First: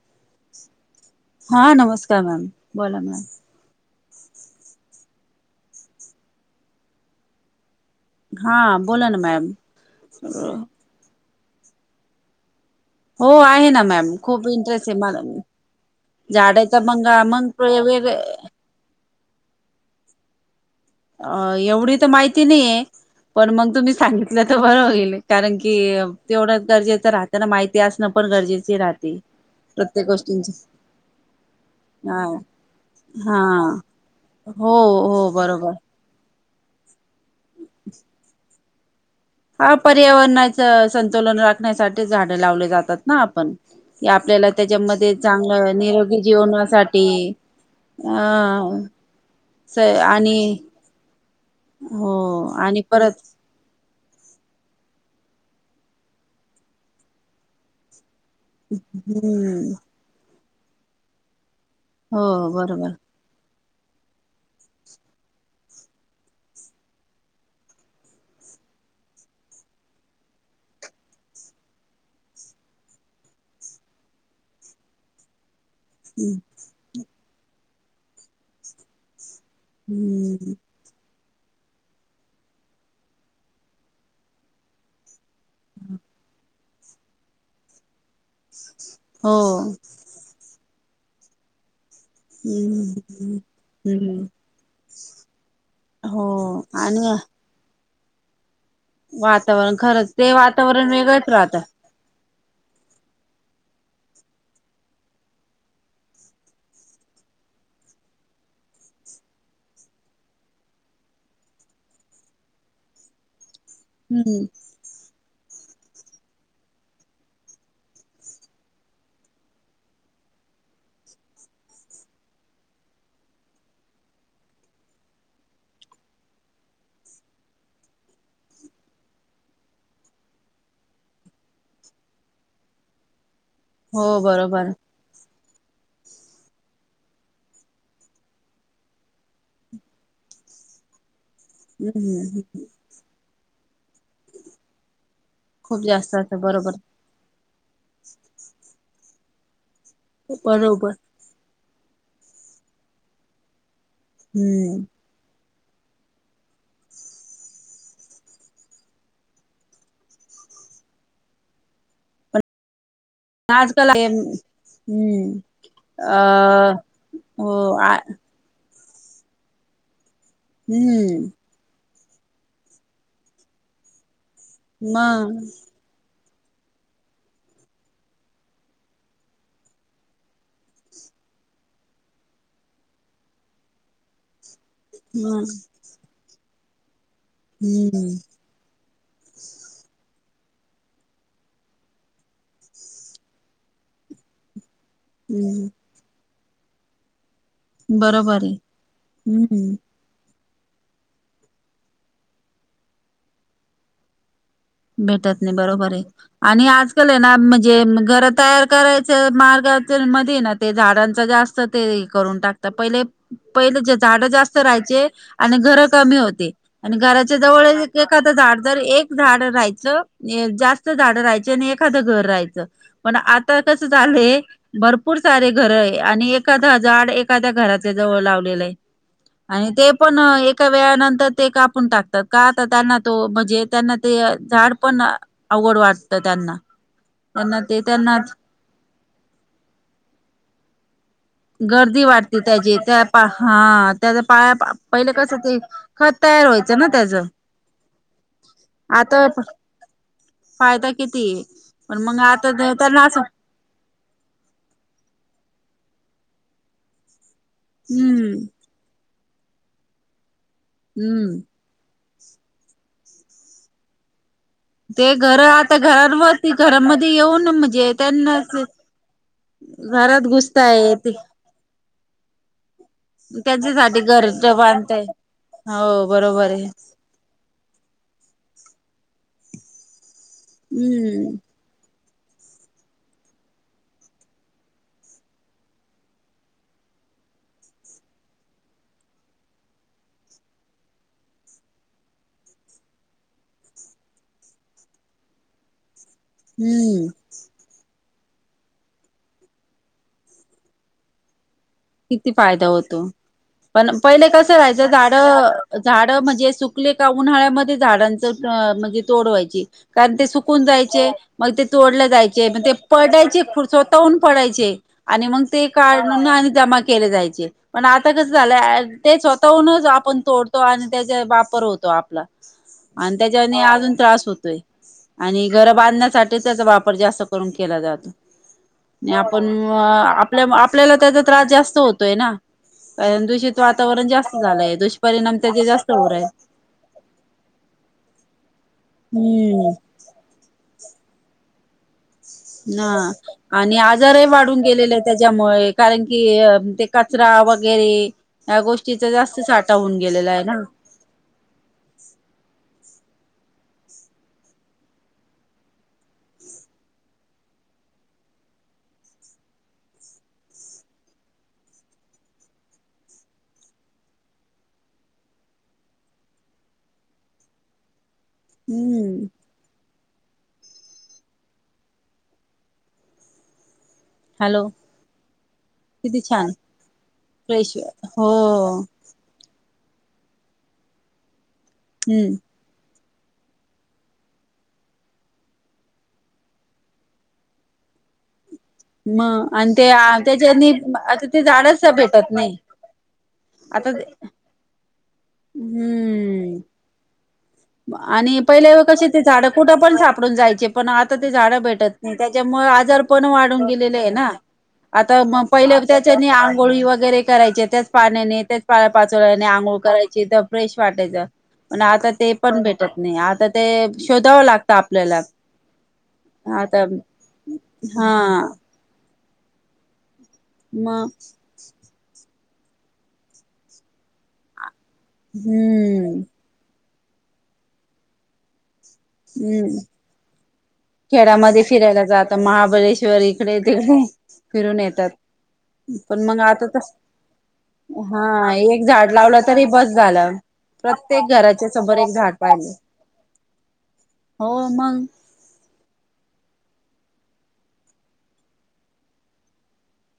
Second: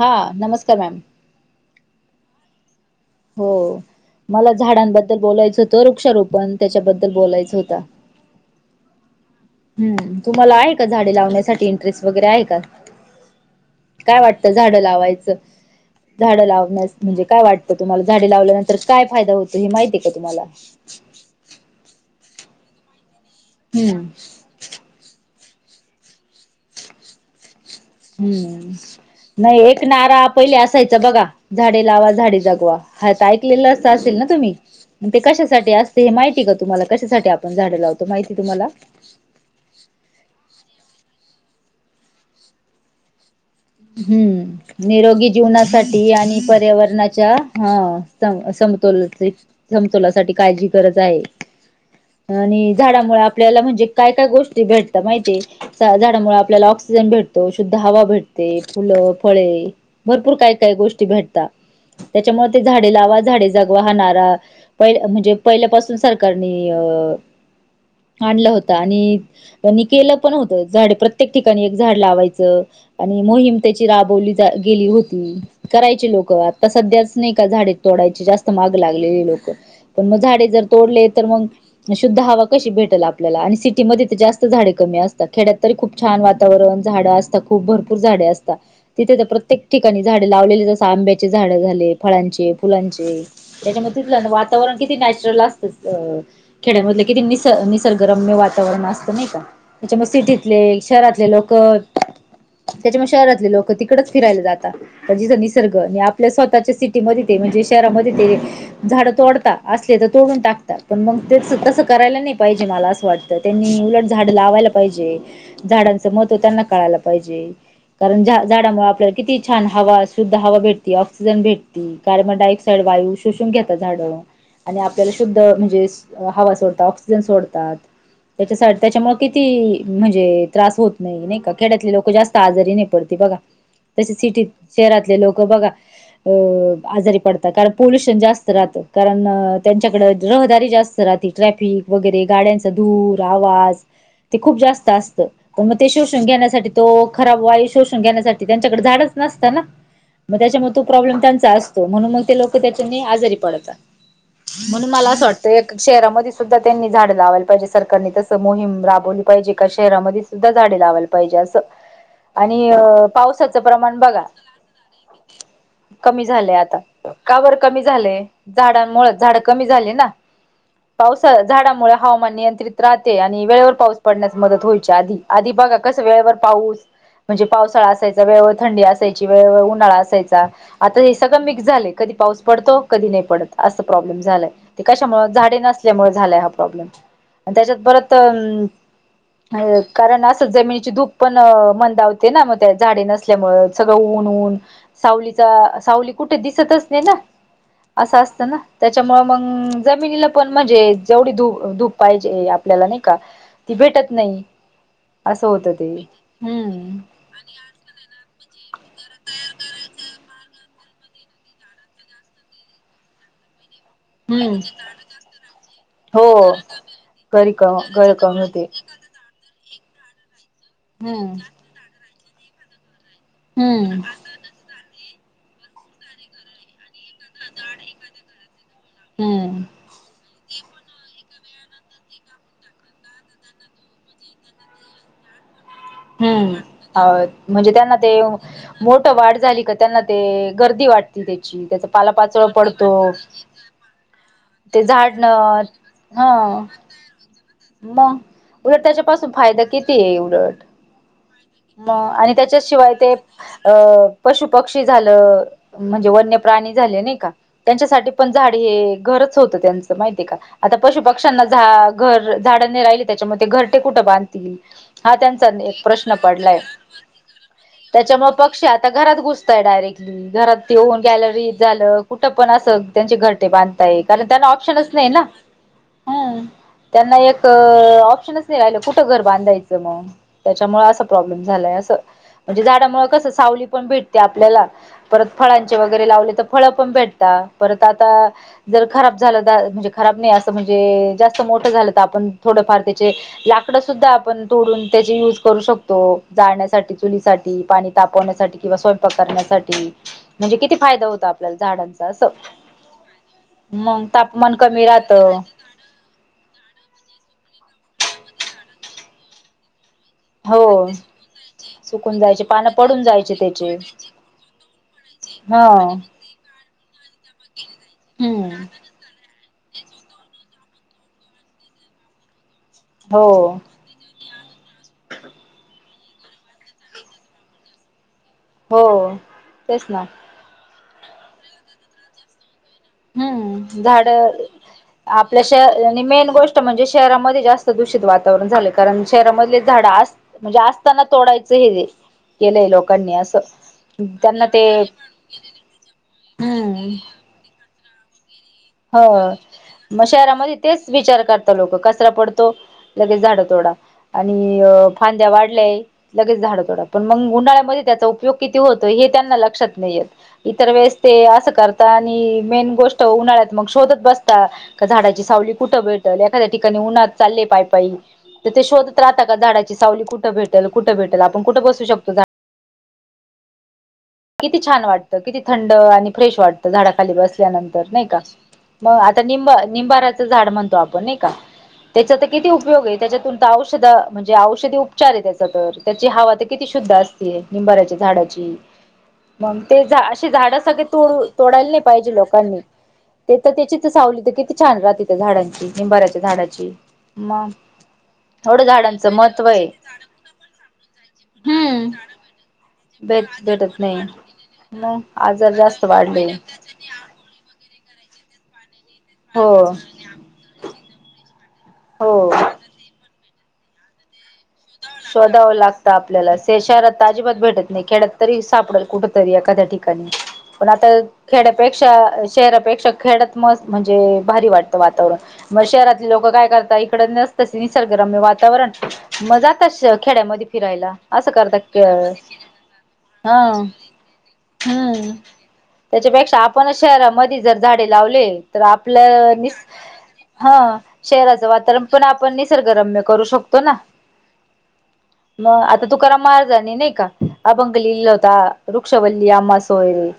हा नमस्कार मॅम का मॅम बोला मॅम. हो मला झाडांबद्दल बोलायचं होतं, वृक्षारोपण त्याच्याबद्दल बोलायचं होतं. हा बोला ना मॅम. हम्म तुम्हाला आहे का झाडे लावण्यासाठी इंटरेस्ट वगैरे आहे का? हो आहे ना मॅम काय खूप वाटतं झाडं इंटरेस्ट आहे मला लावायचं झाडं झाडाचा लावण्यास मंगा म्हणजे काय मग वाटतं तुम्हाला वेग झाडे लावल्यानंतर काय फायदा होतो हे माहिती आहे का तुम्हाला? अ एवढी तर माहिती नाहीय, पण मग तुम्ही हम्म सांगितलं तर बरं होईल. कारण की तेवढं गरजेचं राहतना माहिती असणं पण हम्म गरजेची राहते. नाही, एक प्रत्येक नारा गोष्टींची पहिले असायचा बघा, झाडे लावा हा झाडे जगवा. आता हा ऐकलेलं असं असेल ना त तुम्ही हो ते हो कशासाठी बरोबर असते हे माहिती का तुम्हाला? कशासाठी आपण झाडे लावतो माहितीये तुम्हाला? हा पर्यावरणाचं संतुलन राखण्यासाठी झाड लावली जातात ना आपण. की हम्म, आपल्याला त्याच्यामध्ये निरोगी चांगलं जीवनासाठी निरोगी आणि जीवनासाठी पर्यावरणाच्या हं स असं अ समतोलाचे स समतोलासाठी आणि काळजी गरज आहे. हो आणि झाडामुळ आपल्याला म्हणजे काय काय गोष्टी भेटतात माहितीये? झाडामुळे आपल्याला ऑक्सिजन भेटतो, शुद्ध हवा भेट ते फुलं, फळे हम्म भरपूर काय काय गोष्टी भेटतात. हो त्याच्यामुळे ते बरोबर झाडे लावा झाडे जगवा हा नारा पही म्हणजे पहिल्यापासून सरकारनी अ आणलं होतं, आणि कोणी केलं पण होतं, झाड प्रत्येक ठिकाणी एक झाड लावायचं. आणि मोहीम त्याची राबवली गेली होती. करायची लोक आता सध्याच नाही का झाडे तोडायची जास्त मागं लागलेली लोकं पण मग झाडे हम्म जर तोडले तर मग, शुद्ध हवा कशी भेटेल आपल्याला आणि सिटीमध्ये तर जास्त झाडे कमी असतात खेड्यात तरी खूप छान वातावरण झाडं असतात खूप भरपूर झाडे असतात. तिथे तर हो प्रत्येक ठिकाणी झाडे लावलेले जसं आंब्याचे झाडं झाले फळांचे, हम्म फुलांचे त्याच्यामध्ये हम्म तिथलं वातावरण किती नॅचरल असतं... अ हो खेड्यांमध्ये आणि किती निस... निसर्गरम्य वातावरण वातावरण असत नाही का वातावरण त्याच्या म खरंच ते सिटीतले वातावरण वेगळंच शहरातले राहतं लोकं त्याच्यामुळे शहरातले लोकं तिकडच फिरायला जाता, म्हणजे जे निसर्ग नि आपल्या स्वतःच्या सिटीमध्ये ते जे शहरामध्ये ते झाडं तोडता, असले तर तोडून टाकता, पण मग ते तसं करायला नाही पा काही जनाला असं वाटत त्यांनी उलट झाड हम्म लावायला पाहिजे झाडांचं महत्त्व त्यांना कळायला पाहिजे. पाहिजे कारण झा झाडामुळे आपल्याला किती छान हवा शुद्ध हवा भेटते ऑक्सिजन भेटती. कार्बनडायऑक्साइड वायू शोषून घेता झाडं. आणि आपल्याला शुद्ध म्हणजे हवा सोडतात, ऑक्सिजन सोडतात. त्याच्यासा त्याच्यामुळे किती म्हणजे त्रास होत नाही, नाही का? खेड्यातले लोक जास्त आजारी नाही पडते बघा हो तसे सिटीत बरोबर शहरातले लोक [unintelligible] बघा अ आजारी पडता, कारण पोल्युशन जास्त राहत कारण त्यांच्याकडं रहदारी जास्त राहते ट्रॅफिक वगैरे हम्म गाड्यांचा धूर, आवाज. ते खूप जास्त असत पण मग खूप ते जास्त शोषण असत घेण्यासाठी बरोबर तो खराब वाय शोषुन घेण्यासाठी त्यांच्याकड झाडच नसत ना म त्याच्यामुळे तो बरोबर प्रॉब्लेम त्यांचा अस म्हणून म ते लोक त्याच्यानी आजारी पडतात, हम्म म्हणून मला असं वाट तर एक शहरामध्ये सुद्धा त्यांनी झाडं लावायला पाहिजे सरकारने तसं मोहीम राबवली पाहिजे का शहरामध्ये झाडे लावाला पाहिजे असं आणि पावसाचं आजकाल प्रमाण आहे. बघा हम्म कमी झालय आता, अ का हो बर कमी आ झालय? झाडां होय, झाडं कमी ना हम्म पावसा झाडमुळ हवामान नियंत्रित राहते आणि वेळेवर पाऊस पडण्यास मदत होयच्या आधी आधी मग बगा वेळेवर पाऊस म्हणजे पावसाळा असायचा वेळेवर थंडी असायची, वेळेवर उन्हाळा असयचा, आता हे सगळ मिक्स झालंय. कधी पाऊस पडतो कधी नाही पडत असं प्रॉब्लेम झालाय. ते कशामुळे मग झाडे नसल्यामुळे झालाय हा प्रॉब्लेम त्याच्यात परत हम्म अं कारण अस जमीन धूप पण मंदावते ना मग त्या झाडे नसल्यामुळे सगळं ऊन ऊन हम्म सावलीचा सावली कुठे दिसतच नाही ना असं बरोबर असतं आहे ना त्याच्यामुळे हम्म मग जमिनीला पण म्हणजे जेवढी ू धूप पाहिजे आपल्याला नाही का ती भेटत नाही भेटत असं नाही होतं बरोबर ते बर आणि हम्म आजकाल आहे ना म्हणजे घर तयार करायचं मार्गाच्या मध्ये ना ते झाडांच जास्त ते करून टाकत पहिले पहि झाड जास्त हम्म राहायचे आणि घर कमी हो होते आणि घराच्या घरी क जवळ घर एखा कमी झाड होते एक झाड राहायचं जास्त झाड हम्म राहायच आणि एखाद घर राहायचं पण आता कसं हम्म झालंय भर पूर सारे घर आहे आणि एखादाड एखाद्या घराातल्या जवळ लावलेलं आहे हम्म आणि ते पण एक एका वेळ नंतर ते कापून टाकतात काता त्यांना तो म्हणजे त्यांना ते झाड पण अवघड वाटत हम्म त्यांना म्हणजे त्यांना ते मोठ वाढ झाली का त्यांना ते गर्दी वाटते गर्दी वाटते त्याची त्या पा हा त्या पाया ते पहिले झाड न कस ते हा तयार व्हायचं ना त्याच मग उलट आता त्याच्यापासून फायदा किती आहे उलट फायदा किती आहे म पण मग आणि आता त्याच्याशिवाय त्यांना ते असं अं पशु पक्षी झालं म्हणजे वन्य प्राणी झाले नाही का त्यांच्यासाठी पण हम्म झाडे हे घरच होतं त्यांचं माहिती आहे का आता पशु हम्म पक्ष्यांना झा घर झाडंने राहिली त्याच्यामध्ये ते घर ते कुठं बांध हा ते घर त्यांचा आता प्रश्न घरांवरती डय घरामध्ये येऊन म्हणजे त्याच्यामुळे त्यांना पक्षी आता घरात घुसताय घरात डायरेक्टली घुसताय घरातऊन ते कॅलरी झालं कुठं पण अस त्यांचे घरटे बांधता ये त्यांच्यासाठी कारण घर त्यांना ऑप्शनच बांधताय नाही ना हो हम्म बरोबर आहे त्यांना एक ऑप्शनच नाही राहिलं कुठं घर बांधायचं मग त्याच्यामुळे असं हम्म प्रॉब्लेम झालाय अस म्हणजे झाडामुळे कस सावली पण भेटते आपल्याला परत फळांचे वगैरे लावले तर फळ पण भेटते आता जर खब झा म्हणजे खब नाही अस म्हणजे जास्त मोठ झालं थोडफार त्याचे लाकड सुद्धा आपण तोडून त्याचे युज करू शकतो जाळण्यासाठी हम्म चुलीसाठीठी पाणी तापण्यासाठी किंवा स्वयंपाकण्यासाठी म्हणजे किती फायदा होत किती फायदा होतो पण मग पहिले तापमान कसं कमी राहायचं राहत झाड झाड म्हणजे सुकले का उन्हाळ्यामध्ये झाडांच म्हणजे तोडवायची कारण ते सुकून हो जायचे मग ते चोडलं सुकून जायचे मग पानं ते पडून जायचे पडायचे त्याचे स्वतःहून पडायचे आणि मग हा ते काढ आणि जमा केले जायचे पण आता कस हम्म झालंय ते स्वतः नच आपण तोडतो आणि त्याचा वापर होतो आपला आणि हो त्याच्याने अजून त्रास होतो आणि घर बांधण्यासाठी त्याचा वापर जास्त करून केला जातो हो आणि आपण तेच ना आपल्या आपल्याला त्याचा त्रास जास्त होतोय ना ह कारण ना दूषित हम्म वातावरण झाड जास्त झालंय दुष्परिणाम आपल्या श त्याचे जास्त आणि होऊ राहिले मेन गोष्ट म्हणजे शहरामध्ये जास्त दूष वातावरण झालं कारण शहरामधले हम्म झाड म्हणजे असताना तोडायचं हे केलंय ह लोकांनी असं आणि आजारही त्यांना वाढून ते गेलेले आहे त्याच्यामुळे कारण की ते कचरा वगैर घरी ह मग आहे ना शहरामध्ये तेच विचार करतात लोक कचरा पडतो लगेच झाड तोडा आणि फांद्या वाढल्याय लगेच झाड तोडा पण मग उुंडाळ्यामध्ये पय कती होत त्यांना लक्षात नाही इतर वेळेस अस करत आणिेन गो तोणार मग शोधत बसता का झाडाची सावली कुठे भेटल एखाद्या ठिकाणी उन्हात चालले पायपाय तर ते शोधत राहता हम्म का झाडाची सावली कुठे भेटेल कुठे भेटेल आपण कुठं बसू शकतो झा किती हॅलो छान वाटतं किती थंड आणि किती फ्रेश छान वाटतं झाडाखाली फ्रेश बसल्यानंतर नाही का हो मग आता निंबा निंबाराच झाड म्हणतो आपण नाही का त्याचा तर हम्म किती उपयोग आहे त्याच्यातून तर औषध म्हणजे औषधी उपचार आहे त्याचा तर त्याची हवा तर किती शुद्ध असते निंबाऱ्याच्या झाडाची मग आणि ते असे झाड त्याच्यानी सगळे तोड आता ते तोडायला नाही झाडच पाहिजे भेटत नाही लोकांनी ते तर त्याची तर आता सावलीत किती छान राहते त्या झाडांची निंबाऱ्याच्या हम्म झाडाची मग आणि एवढं पहिले क झाडांचं ते महत्त्व झाडं आहे कुठं पण सापडून जायचे पण आता ते झाडं भेटत हम्म नाही त्याच्यामुळे आजार पण भेट वाढून भेटत नाही गेले मग आता म आजार पहिले जास्त त्याच्या वाढले आंघोळी वगैरे करायची त्याच पाण्याने त्याच पाचोने हो आंघळ करायची तर फ्रेश वाटायच पण आता ते हो पण भेटत नाही आता ते शोधावं लागत शोधावं लागतं आपल्याला श आता शहरात अजिबात भेटत नाही हा खेड्यात तरी सापडल कुठ खाद्या ठिकाणी पण आता मग खेड्यापेक्षा शहरापेक्षा खेड्या त मस्त म्हणजे भारी वाटतं वातावरण मग शहरातले हम्म लोक काय करताय निसर्गरम वातावरण मजात हम्म खेड्यामध्ये फिरायला असं खेड्यामध्ये करतात फिरायला जात महाबळेश्वर हा इकडे तिकडे फिरून येतात हम्म पण त्याच्यापेक्षा मग आता आपणच तर शहरामध्ये जर झाडे लावले हा तर एक झाड आपल्या लावलं नि तरी बस झालं. ह प्रत्येक शहराचं घराच्या वातावरण समोर पण एक झाड आपण पाहिजे. निसर्गरम्य करू शकतो ना हो मग मग आता तू करा मारजणे नाही का अभंग लिहिला होता वृक्षवल्ली आममा सोयरे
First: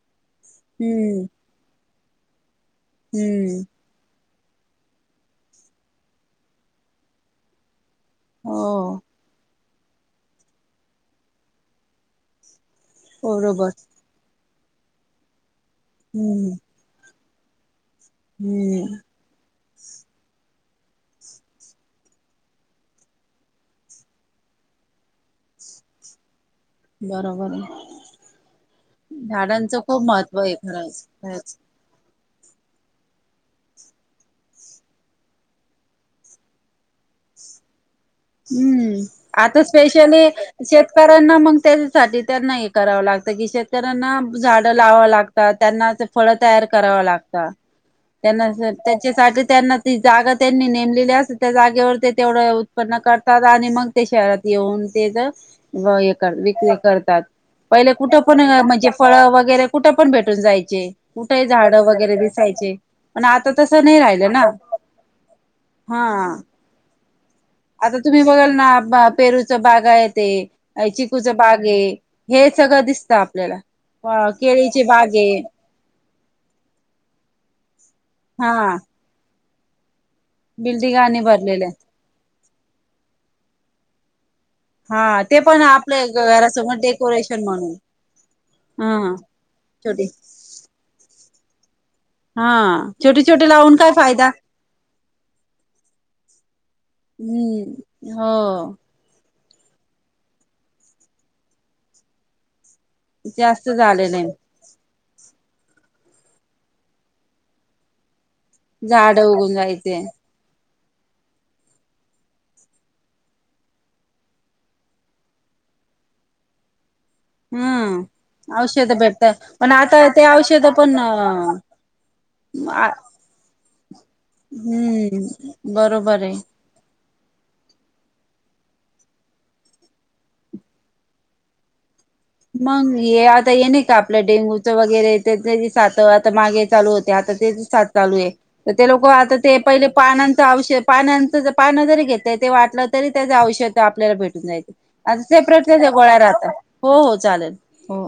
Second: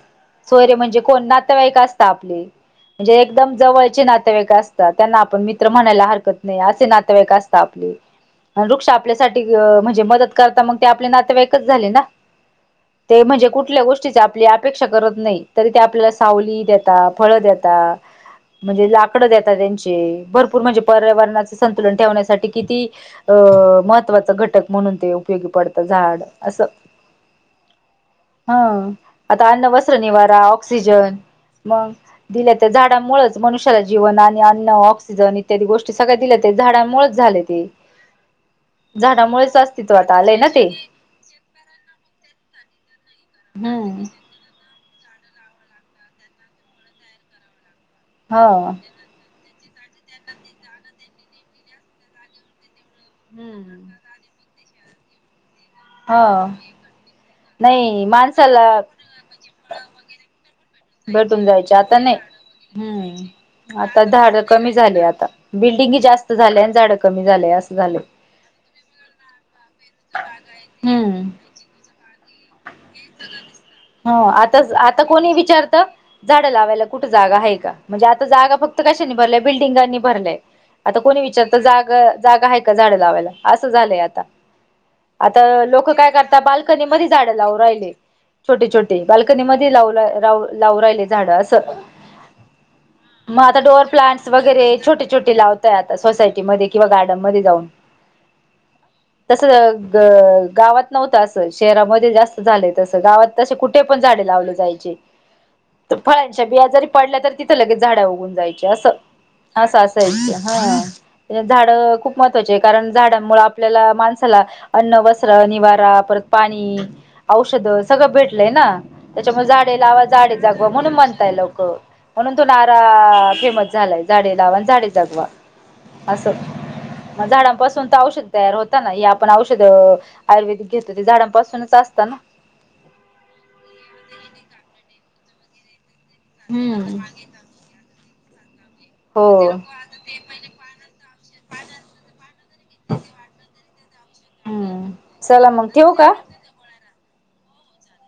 सोयरे म्हणजे कोण हम्म नातेवाईक असत आपली म्हणजे एकदम हम्म जवळची नात नातेवाईक असतात त्यांना आपण मित्र म्हणायला हरकत नाही असे नातेवाईक असतात आपले हो साठी म्हणजे मदत करता मग ते आपले नातेवाईकच झाले ना ते म्हणजे बरोबर कुठल्या गोष्टीचे आपली अपेक्षा करत नाही तरी ते आपल्याला हम्म सावली देतात फळ देात म्हणजे हम्म लाकड देात त्यांची भपूर म्हणज पर्याणा संतुलं ठेवण्यासाठी किती महत्त्वाच घटक म्हणून ते उपयोगी पडतं झाड बरोबर आहे हम आता अन्न झाडांचं वस्त्र खूप महत्त्व निवारा आहे खरंच ऑक्सिजन खरंच मग दिल्या त्या झाडामुळेच मनुष्याला जीवन आणि अन्न ऑक्सिजन इत्यादी गोष्टी सगळ्या दिल्यात झाडामुळेच झा झाले ते हम्म झाडामुळेच आता अस्तित्वात स्पेशली आलंय ना ते शेतकऱ्यांना मग त्याच्यासाठी त्यांना हे करावं लागत की हम्म शेतकऱ्यांना झाडं लावाव लागतात त्यांनाच फळ तयार करावं लागतात हा त्यांना त्याच्यासाठी त्यांना ती जागा त्यांनी नेमलेली अस त्या जागेवर ते तेवढं करतात आणि हम्म मग ते शहरात येऊन तेच हे कर हा विक्री करतात पहिले नाही कुठं पण माणसाला म्हणजे फळं वगैरे कुठे पण भेटून जाात भटून जायचे आता नाही पण आता हम्म तसं नाही आता राहिलं झाड ना कमी झाली आता बिल डेंगी जास्त हा. झाल्या झाड आता तुम्ही बघाल ना पेरूचा बागा आहे ते चिकूच हम्म बाग आहे हे सगळं दिसतं हो आपल्याला आता केळीचे आता बागे कोणी विचारत झाडं लावायला कुठे जागा आहे का म्हणजे आता हा जागा फक्त कशा नि भरल्या बिल्डिंगा नि भरलंय आता बिल्डिंगाने कोणी विचारत भरलेल्या जाग जागा आहे का झाडं लावायला असं झालंय आता हा ते आता पण लोक आपल्या काय करतात घरासमोर बालकणी मधच डेकोरेशन लावू म्हणून राहिले छोटे छोटे हा बाल्कनी मध्ये लाव छोटी लावू राहिले झाड असं हा छोटे मग छोटे आता लावून डोअर काय फायदा प्लांटस वगैरे छोटे छोटे लावताय आता सोसायटी मधे किंवा- गार्डन हम्म. हं. तस ग गावात नव्हतं असं शहरामध्ये जास्त झालय. तस गावात तस जास्त कुठे पण झालेलं झाडे आहे लावले जायचे. फळांच्या बिया जरी पडल्या तरी तिथं लगेच झाडा उगून अस झाड उघून अस जायचे असाय हं [unintelligible] झाड खूप महत्त्वाची आहे. कारण झाडांमुळे आपल्याला, माणसाला अन्न वस्त्र निवारा परत पाणी औषध सगळं भेटलंय हम्म ना? औषध भेटतात त्याच्यामुळे, पण झाडे लावा आता ते झाडे औषध जगवा म्हणून पण म्हणताय लोक. म्हणून तो हम्म नारा- फेमस- झालाय झाडे लावा आणि झाडे जगवा बरोबर आहे असं झाडांपासून तर औषध तयार होता ना? हे आपण औषध आयुर्वेदिक घेतो ते झाडांपासूनच अस मग? हे आता ये नाही का? आपलं डेंगूचं वगैरे साथ आता मागे चालू हम्म. होते. आता तेच साथ चालूये. तर ते लोक हो. आता ते, पहिले पानांचं औष पानांचं पान जरी घेतय ते वाटलं तरी त्याच औष- आपल्याला भेटून जाईल. हम्म. आ चला मग सेपरेट ठेवू का? गोळ्या राहता हो हो चालेल. हो.